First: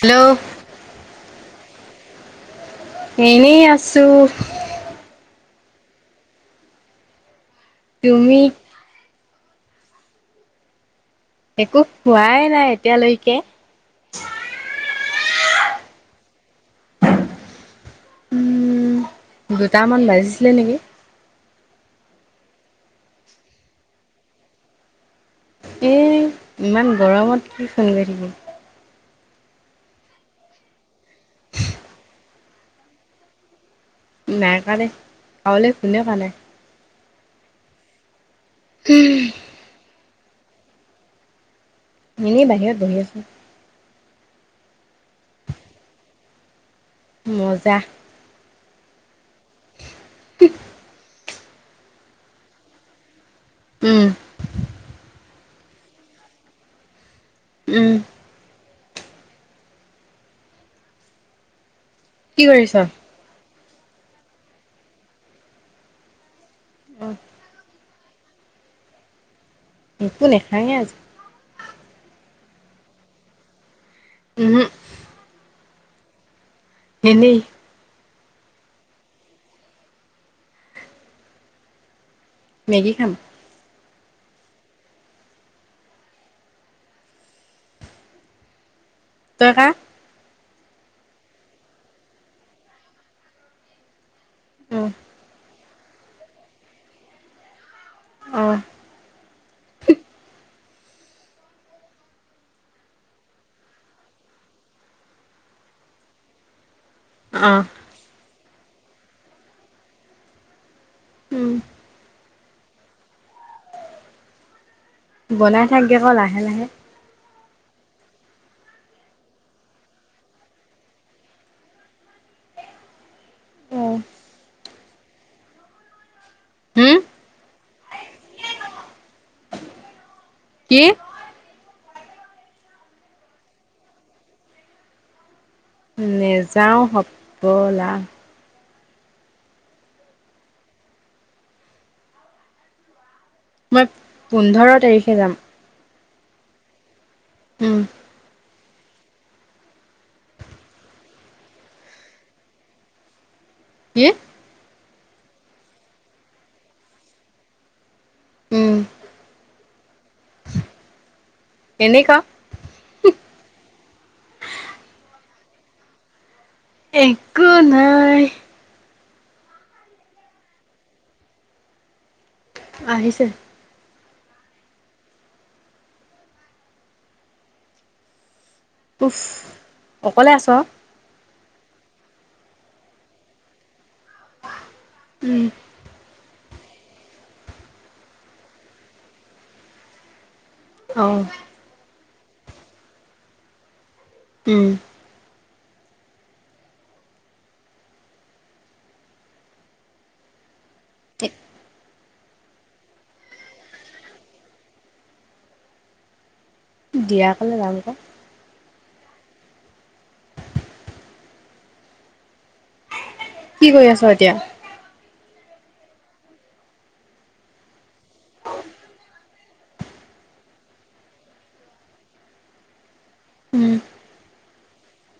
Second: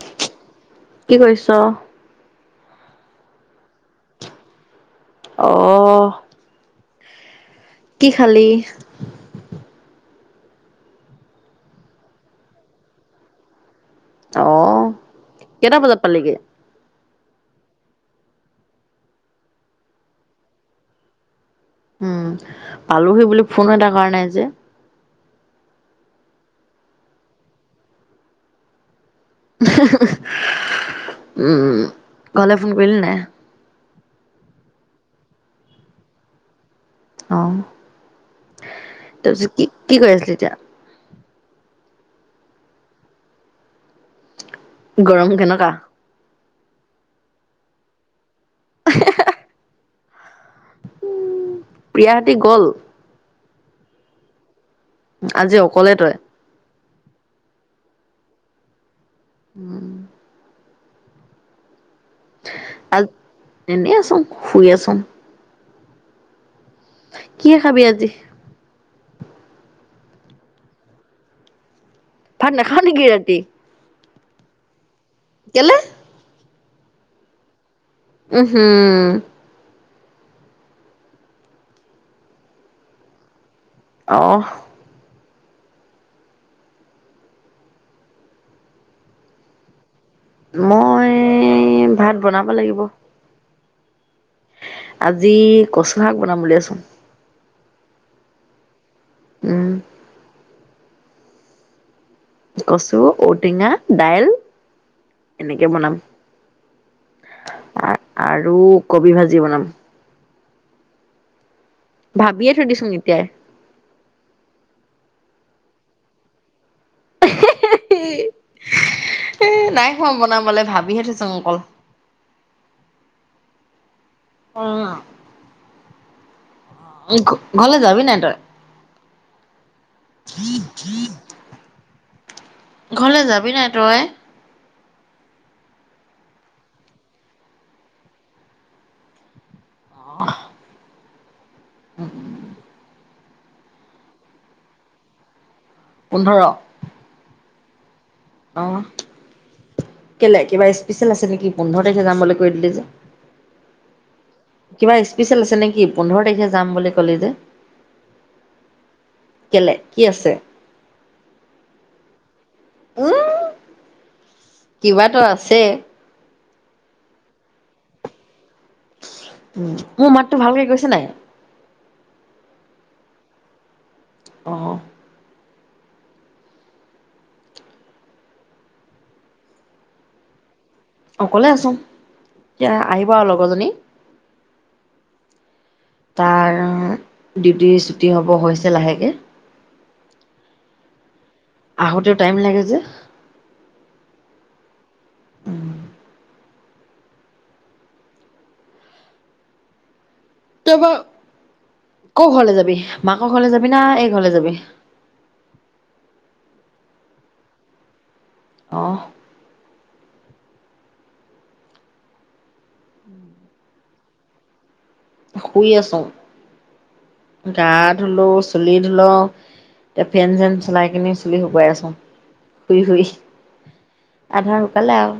Hello কি কৰিছ? এনেই আছো। অ হ। কি তুমি খালি? একো হোৱাই নাই এতিয়ালৈকে। অহ কেইটা বজাত পালিগে? উম দুটামান বাজিছিলে নেকি? উম পালোহি বুলি ফনো এটা কৰা নাই যে। এই ইমান গৰমত কি ফোন কৰি থাকিবি। ওহহহহ উমমম [unintelligible] ঘৰলৈ ফোন কৰিলি নাই? নাই কৱা দেই কাওলে ফুনে কৱা নাই। অ হহ তা পিছত কি কি কৰি আছিলি এতিয়া? এনেই বাহিয়ত বহি আছোঁং। গৰম কেনকা? মজাহ। এ হে হে আহে। উ প্ৰিয়াহেতি গ'ল? উমহ। আজি অকলে তই? উমহ। উম। কি কৰিছ? আজ এনেই আছোঁং শুই আছোঁং। অ কি হে খাবি আজি? একো নেখাঙে আজি। ভাত নেখাওঁ নেকি ৰাতি? উমহো। কেলে? এনেই। উহু। মেগী খাম। অহ। তইকা? মই ভাত বনাব লাগিব। অ আজি কচু শাক বনাম বুলি ভাবিচুং। অহ। উম, কচু, ঔটেঙা, দাইল এনেকে বনাম। অহ। আৰু কবি ভাজি বনাম। উম। ভাবিয়ে থই দিচুং এতিয়াই। বনাই থাকগে ক লাহে লাহে। [unintelligible] এ নাই খোৱা বনাবালে ভাবিহে থৈছুং অকল। অ অ। হুম ঘৰলে যাবি নাই তই? কি? ঘৰলে যাবি নাই তই? নেজাও সবলা। অহ। উম উম। মই পোন্ধৰ তাৰিখে যাম। পোন্ধৰ। উম। অহ। কেলে কিবা স্পেচিয়েল আছে নেকি? পোন্ধৰ তাৰিখে যাম বুলি কৈ দিলি যে? কি? কিবা স্পিচিয়েল আছে নেকি পোন্ধৰ তাৰিখে যাম বুলি কলি যে? উম। কেলে কি আছে? এনেকুৱা উম কিবা ত আছে। একো নাই। উ মো মাতটো ভালকে গৈছে নাই? আহিছে। অহ। উফ অকলে আছ? অকলে আসুং এতিয়া আহিব আও লগৰজনী। উম। তাৰ ডিউটি ছুটী হ'ব হৈছে লাহেকে। অ। আহোতেও টাইম লাগে যে। উম। তই বাৰু ক' ঘৰলে যাবি? মাক ঘৰলে যাবি না এই ঘৰলে যাবি। দিয়া কলে যামকৌ [unintelligible] অ উম [inaudible] কি কৰি আছ এতিয়া। শুই আছো গা ধুলো চুলি ধুলো। এতিয়া ফেন চেন চলাই কিনি চুলি শুকোৱাই আছোঁ শুই শুই। উম আধাসোকালে আৰু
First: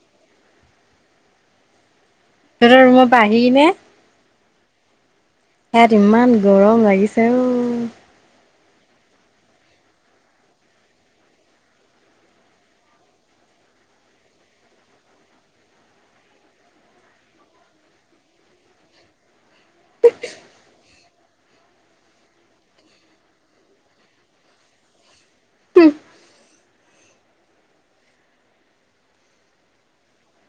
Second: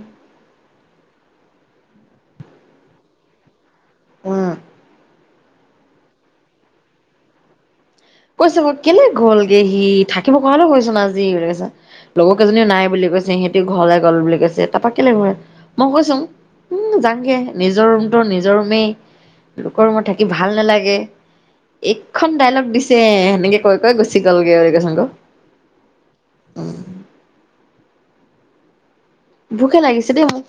সিতো ৰুমৰ পৰা আহি কেনে। উম। ইয়াত ইমান গৰম লাগিছে অ। কৈছোঁ ক কেলে গলগে সি থাকিব কোৱাহলও হ'ল ছোন আজি বুলি কৈছোঁ। লগৰ কেইজনীও নাই বুলি কৈছে সিহঁতি ঘৰলে গ'ল বুলি কৈছে। তাৰাপা কেলে নো মই কৈছোঁ উম যাগে নিজৰ ৰুমটো নিজৰ ৰুমেই লোকৰ ৰুমত থাকি ভাল নেলাগে। এইখন ডাইলগ দিছে সেনেকে কৈ কৈ গুচি গ'লগে কৈছোং ক ভোকহে লাগিছে দেই মোৰ।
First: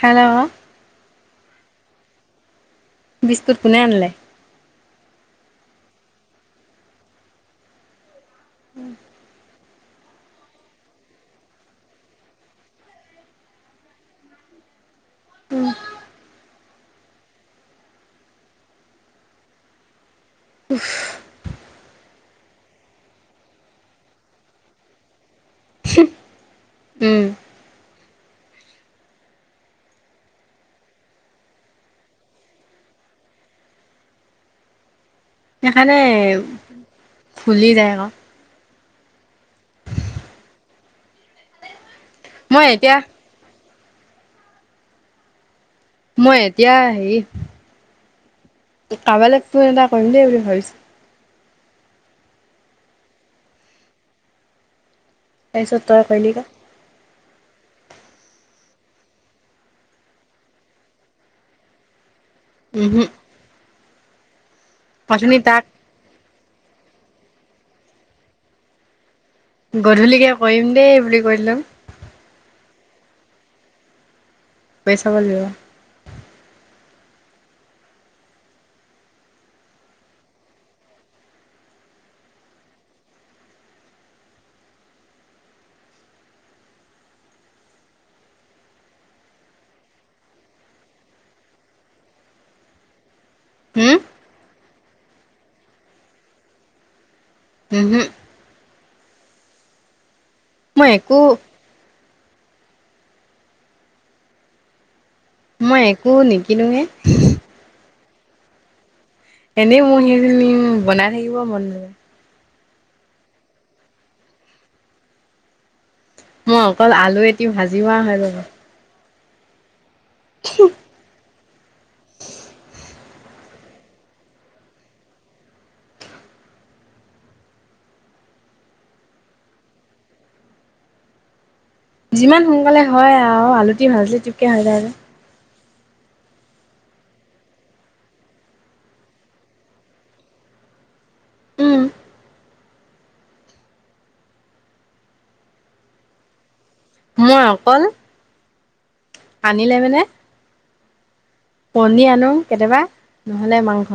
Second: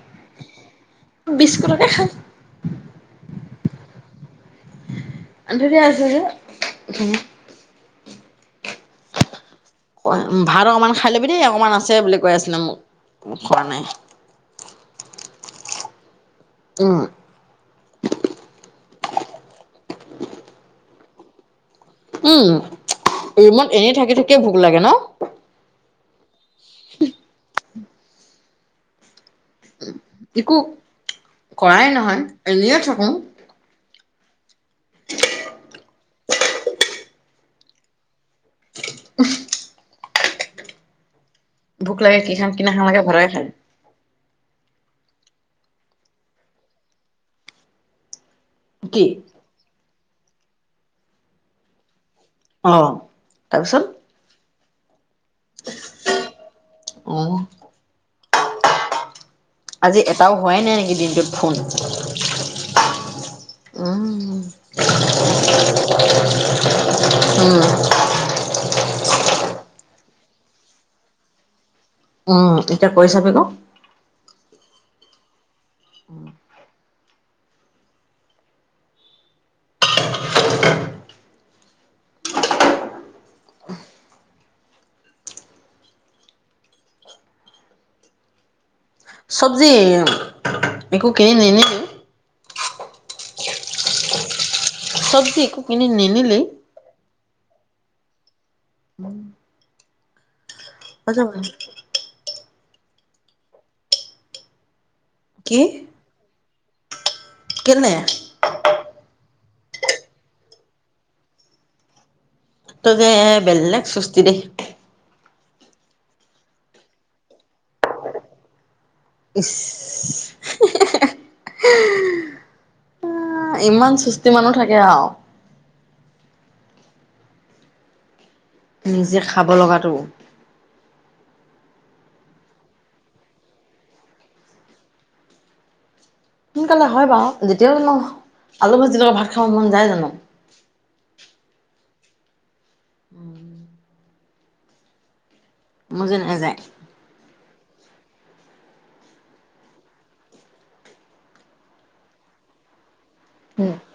হেল্ল' বিস্কুটকে খাং বিস্কুট কোনে আনিলে? আনি থৈ দিয়া আছে যে। ভাত অকণমান খাই ল'বি দেই অকণমান আছে বুলি কৈ আছিলে মোক খোৱা নাই। [inaudible] উম। উম ৰুমত এনেই থাকি থাকিয়ে ভোক লাগে ন। উম। একো কৰাই নহয় এনেয়ে থাকো। উ [inaudible] সেইকাৰণে ফুলি যায় আক। উ [inaudible] ভোক লাগে কি খাং কি মই নাখাং এতিয়া লাগে ভাতকে খাং। মই এতিয়া সেই কি কাৰোবালে ফোন এটা কৰিম দেই বুলি ভাবিছো আহ তাৰপিছত। তাৰপিছত তই কৰিলি ক। আহ আজি এটাও হোৱাই নাই নেকি দিনটোত ফোন উহো উম অথনি তাক উম। গধূলিকে কৰিম দেই বুলি কৈ দিলে উম এতিয়া কৈ চাবি ক কৈ চাব লাগিব চব্জি একো কিনি নিনিলি হম চব্জি একো কিনি নিনিলি উহোম মই একো কছা ম [unintelligible] কি মই একো নিকিনোঙে কেলে এনেই মোৰ সেইখিনি বনাই থাকিব মন নাযায়। তই যে বেলক চুস্তি দেই। মই অকল আলু এটি ভাজি আ হৈ যাব। ঈশ। ইমান সুস্তি মানুহ থাকে আওঁ। নিজে খাব লগাটো। যিমান সোনকালে হয় আৰু আলুতি ভাজিলে তিপকে হৈ যায় যে। সোনকালে হয় বাৰু, যেতিয়াও জানো আলু ভাজি লগত ভাত খাব মন যায় জানো। উম উম। মোৰ যে নাযায়। মই অকল- আনিলে মানে কণী আনো কেতিয়াবা- নহ'লে মাংস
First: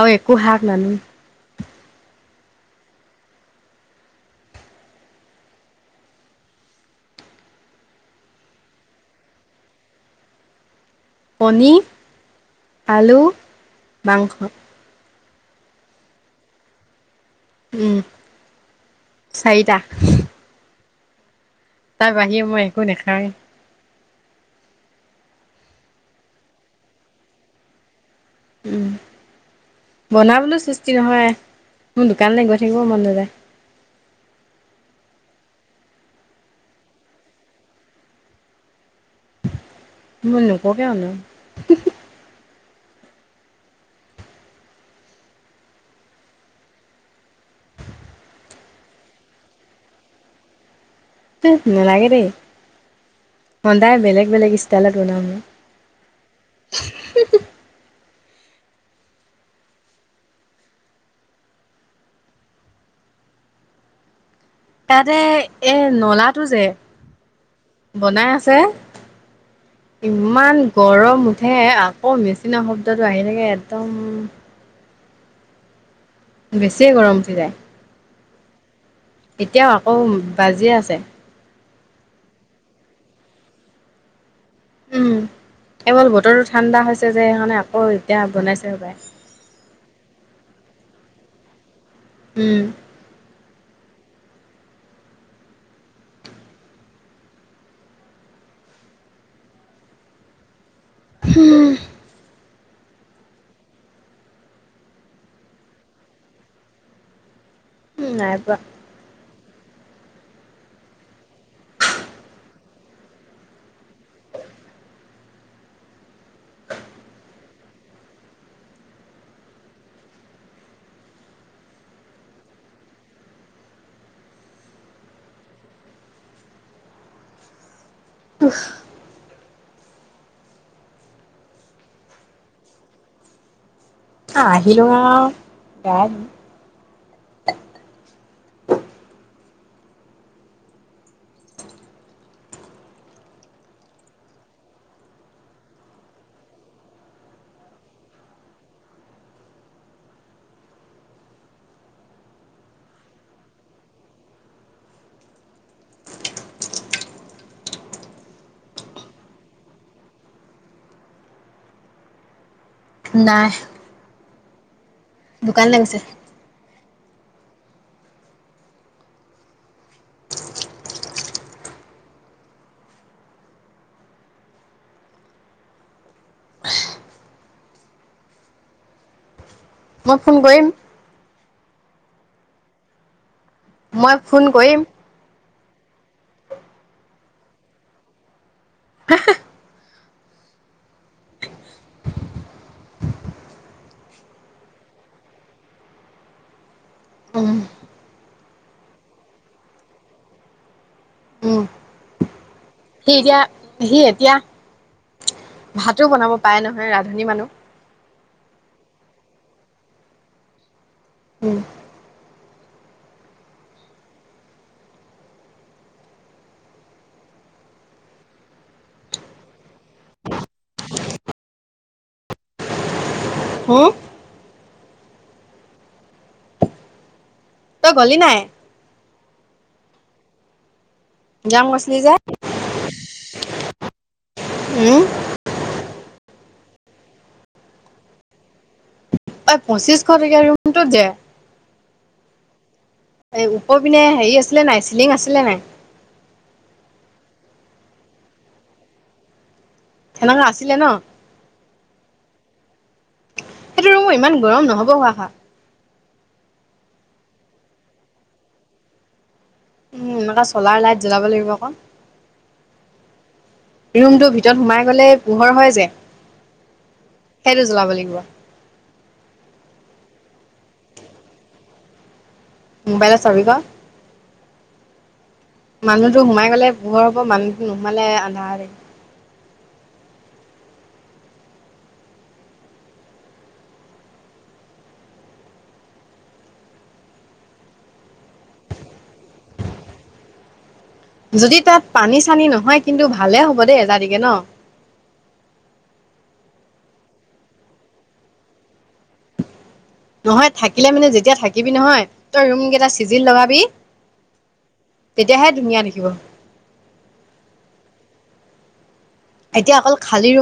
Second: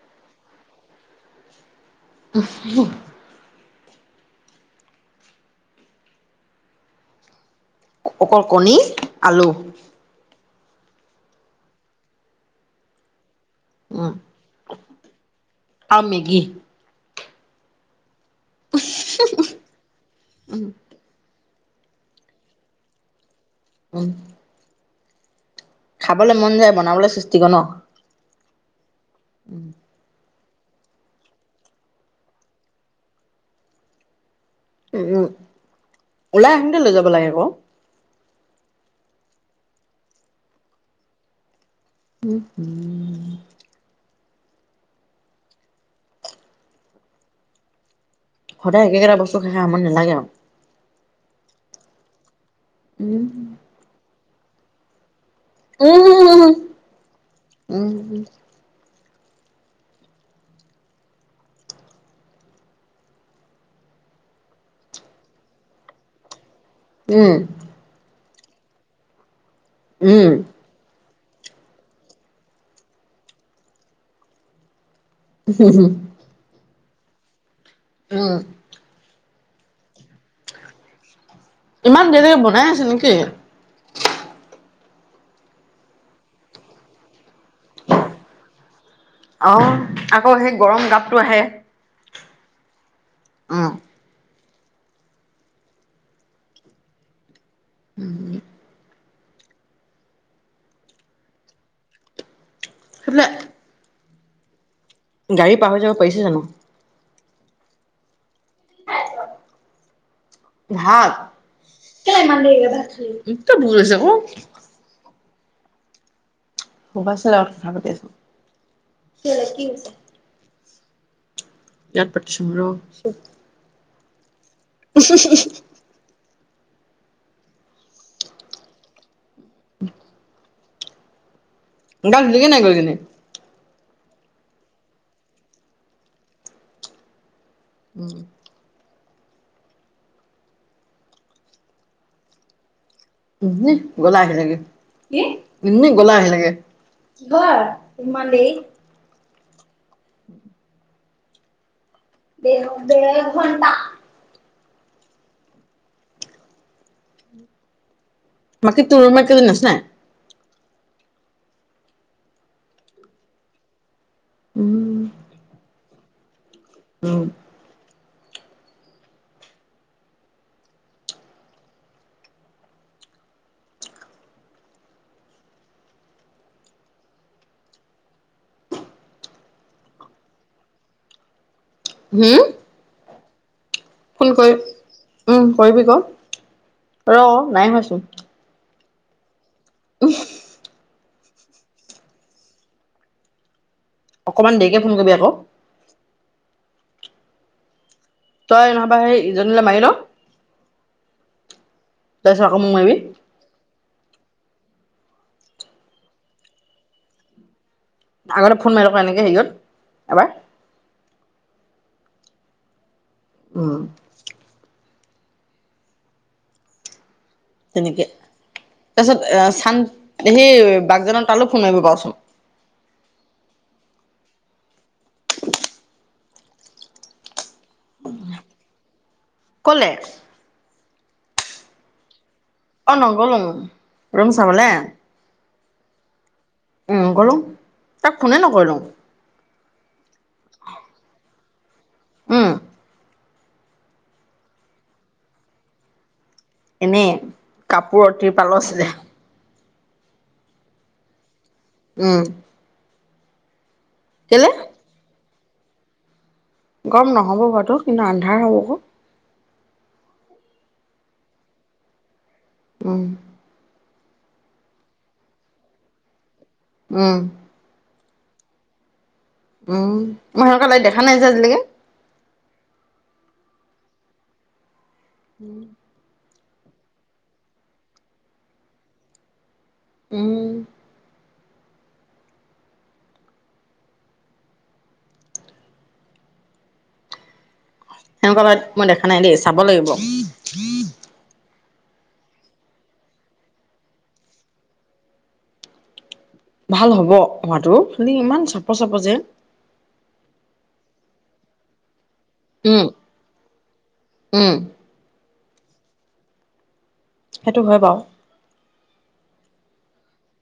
আৰু একো শাক নানো। [unintelligible] অকল কণী আলু। কণী, আলু, উম মাংস। আৰু মেগী। উমঁ চাৰিটা। তাৰ বাহিৰে মই একো নাখাওঁয়ে। উমঁ। খাবলৈ মন যায় বনাবলৈ সুস্তি ক ন। উমঁ বনাবলো- সুস্তি নহয়। মোৰ দোকানলৈ গৈ থাকিব মন নাযায়। উমঁ উমঁ ওলাই আহোতে লৈ যাব লাগে ক। মই নোককে অনাম। উম হ'ম। সদায় একে কেইটা বস্তু খাই খাই আমনি নালাগে আও? নালাগে দেই। উম। সদায় বেলেগ ষ্টাইলত বনাম। উম উম উম উম। তাতে এ নলাটো যে উম ছে উম ইমান গৰম উঠে আকৌ মেচিনৰ শব্দটো আহি থাকে একদম হু'ম হুম। বেছিয়ে গৰম উঠি যায়। উম। এতিয়াও আকৌ বাজিয়ে আছে। ইমান দেৰিলৈকে বনাই আছে নেকি? উম এৱল বতৰতো ঠাণ্ডা হৈছে যে সেইকাৰণে আকৌ এতিয়া বনাইছে সপায়। অহ আকৌ সেই গৰম গাপটো আহে। উম। অ'। উম। হ'ম। [unintelligible] গাড়ী পাহৰি যাব পাৰিছে জানো? উম নাইপৰা। [unintelligible] ভাত কেলে ইমান দেৰিকে ভাত খালি এতিয়া ভুক লাগিছে ক। পকাছ লগত কথা পাতি আছো কি ক'লে কিহৈছে। ইয়াৰ পাতি চো ৰ। উ হু হু হু হু। ও হ। [unintelligible] গা ধুলি গে নাই গৈ কিনে? অহ আহিলো আও গা ধোলো। উম। এনেই গল আও আহিলেগে এনি গল আও আহিলেগে। [unintelligible] [inaudible] দেঅ দেৰ ঘন্টা। বাকী তো মাক কেইজনী আছে নাই? নাই। উম। দোকান লে গৈছে। উম। মই ফোন কৰিম। হুম। মই ফোন কৰিম। উম, কৰিবি ক ৰ নাই হোৱাচোন। হে হে। [unintelligible] অকণমান দেৰিকে ফোন কৰিবি আকৌ। উম। তাই নবা আহে ইজনলে মাৰিল। আকৌ মোক মাৰিবি। হি এতিয়া হি এতিয়া। ভাতো বনাব পাই নহয় ৰাধনী মানুহ। আগতে ফোন মাৰিক এনেকে হেৰি গত এবাৰ। উম। উ। তেনেকে। তাৰপিছত এ চান সেই বাগজানক তালো ফোন মাৰিব পাৰচোন। হুম। তই গলি নাই। কলে। যাম কৈছিল যে। অ' নগ'লো ৰুম চাবালে। উম উম গলো তাক ফোনে নকৰি লোং। পঁচিশশ টককা ৰুমটো যে। উম। এই উপৰ পিনে হেৰি আছিলে নাই চিলিং আছিলে নাই। এনেই কাপোৰ টিৰ পালৰ আছিলে। সনেকুৱা আছিলে ন। উম। সেইটো ৰুমো ইমান কেলে গৰম নহব খোৱা খা। গম নহ'ব বতটো কিন্তু আন্ধাৰ হ'বক। উম এনেকুৱা চলাৰ লাইট জ্বলাব লাগিব ক। উম। ৰুমটো ভিতৰত সোমাই গলে পোহৰ হয় যে উম সেইটো জ্বলাব লাগিব উম মাহুৰ কালৈ দেখা নাই যে আজিলেকে মবাইলত চাবি ক মানুহটো সোমাই গলে পোহৰ হ'ব মানুহটো নোসোমালে আন্ধাৰ হব উম সেনেকুৱা লাইট মই দেখা নাই দেই চাব লাগিব। থাকিব যদি তাত পানী চানী নহয় কিন্তু ভালে হ'ব দেই এজাতিকে ন। ভাল হ'ব হোৱাটো কিন্তু ইমান চাপ চাপ যে। নহয় থাকিলে মানে যেতিয়া থাকিবি নহয়। তই ৰুম উম কেইটা চিজিল লগাবি উম তেতিয়াহে ধুনীয়া দেখিব। সেইটো হয় বাও। এতিয়া অকল খালি ৰুম।